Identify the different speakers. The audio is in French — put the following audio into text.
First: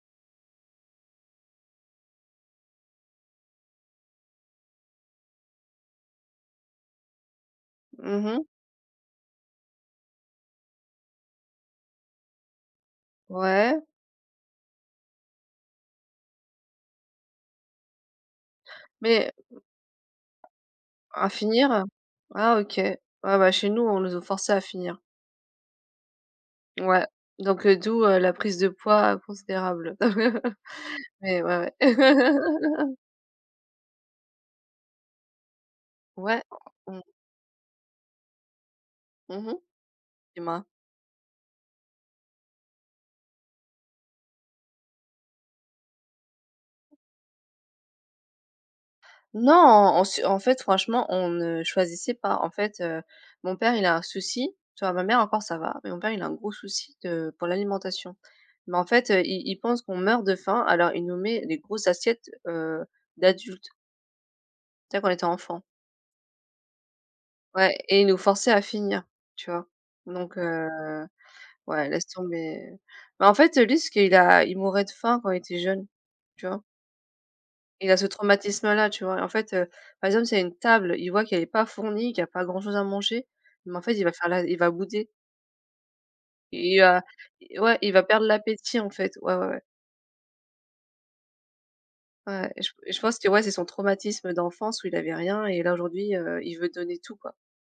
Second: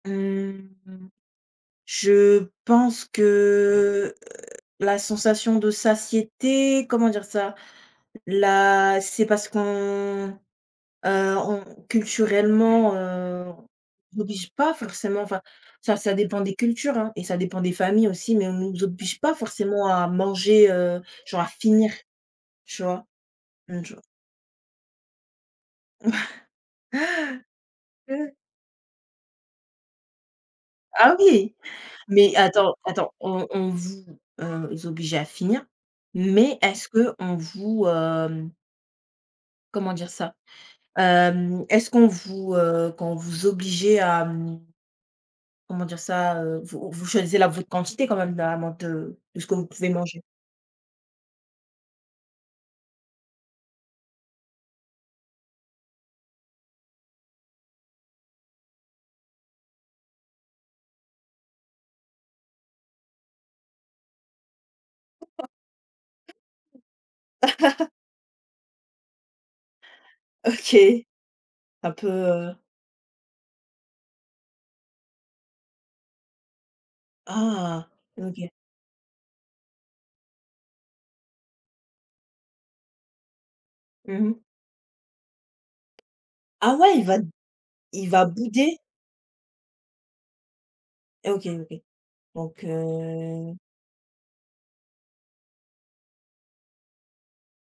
Speaker 1: Mmh, je pense que, heu, la sensation de satiété, comment dire ça?
Speaker 2: Mmh mh.
Speaker 1: La c'est parce qu'on, heu, on culturellement, heu,
Speaker 2: Ouais.
Speaker 1: on oblige pas forcément enfin, ça ça dépend des cultures, hein, et ça dépend des familles aussi, mais on nous oblige
Speaker 2: Mais
Speaker 1: pas forcément à manger, heu,
Speaker 2: À
Speaker 1: genre à
Speaker 2: finir?
Speaker 1: finir,
Speaker 2: Ah OK.
Speaker 1: tu vois?
Speaker 2: Ah bah chez
Speaker 1: Mmh,
Speaker 2: nous,
Speaker 1: tu
Speaker 2: on
Speaker 1: vois.
Speaker 2: nous o forçait à finir. Ouais, donc, heu, d'où, heu, la prise de poids considérable.
Speaker 1: Ah
Speaker 2: Mais
Speaker 1: oui,
Speaker 2: ouais, ouais.
Speaker 1: mais attends attends. On on vous, heu, obligeait à finir,
Speaker 2: Ouais.
Speaker 1: mais est-ce
Speaker 2: Mmh.
Speaker 1: qu'on vous, hem
Speaker 2: Mmh mh.
Speaker 1: comment dire ça?
Speaker 2: Dis moi.
Speaker 1: Hem, est-ce qu'on vous, heu, quand on vous obligeait à, mmh, comment dire ça, heu? Vous vous choisissez la votre quantité quand même, là, amant de de ce
Speaker 2: Non!
Speaker 1: que vous pouvez
Speaker 2: En s
Speaker 1: manger?
Speaker 2: en fait, franchement, on ne choisissait pas. En fait, heu, mon père, il a un souci. Tu vois, ma mère, encore, ça va, mais mon père, il a un gros souci de pour l'alimentation, mais en fait, heu, il il pense qu'on meurt de faim alors il nous met les grosses assiettes, heu, d'adultes. Tu sais quand on était enfant. Ouais et il nous forçait à finir, tu vois? Donc heu,
Speaker 1: OK,
Speaker 2: ouais,
Speaker 1: un
Speaker 2: laisse
Speaker 1: peu, heu.
Speaker 2: tomber, mais en fait, heu, lui ce qu'il a il mourait de faim quand il était jeune, tu vois?
Speaker 1: Ah!
Speaker 2: Il a ce
Speaker 1: OK.
Speaker 2: traumatisme-là, tu vois? Et en fait, heu, par exemple s'il y a une table, il voit qu'elle est pas fournie, qu'il y pas grand chose à manger mais en fait, il va
Speaker 1: Mmh
Speaker 2: faire la
Speaker 1: mh.
Speaker 2: il va bouder.
Speaker 1: Ah
Speaker 2: Il, heu,
Speaker 1: ouais, il va
Speaker 2: i ouais, il va
Speaker 1: il va
Speaker 2: perdre
Speaker 1: bouder?
Speaker 2: l'appétit, en fait. Ouais, ouais, ouais.
Speaker 1: Et OK OK,
Speaker 2: Ouais, et
Speaker 1: donc
Speaker 2: je p et je pense c'est, ouais, c'est
Speaker 1: heu
Speaker 2: son traumatisme d'enfance où il avait rien et là, aujourd'hui, heu, il veut donner tout quoi.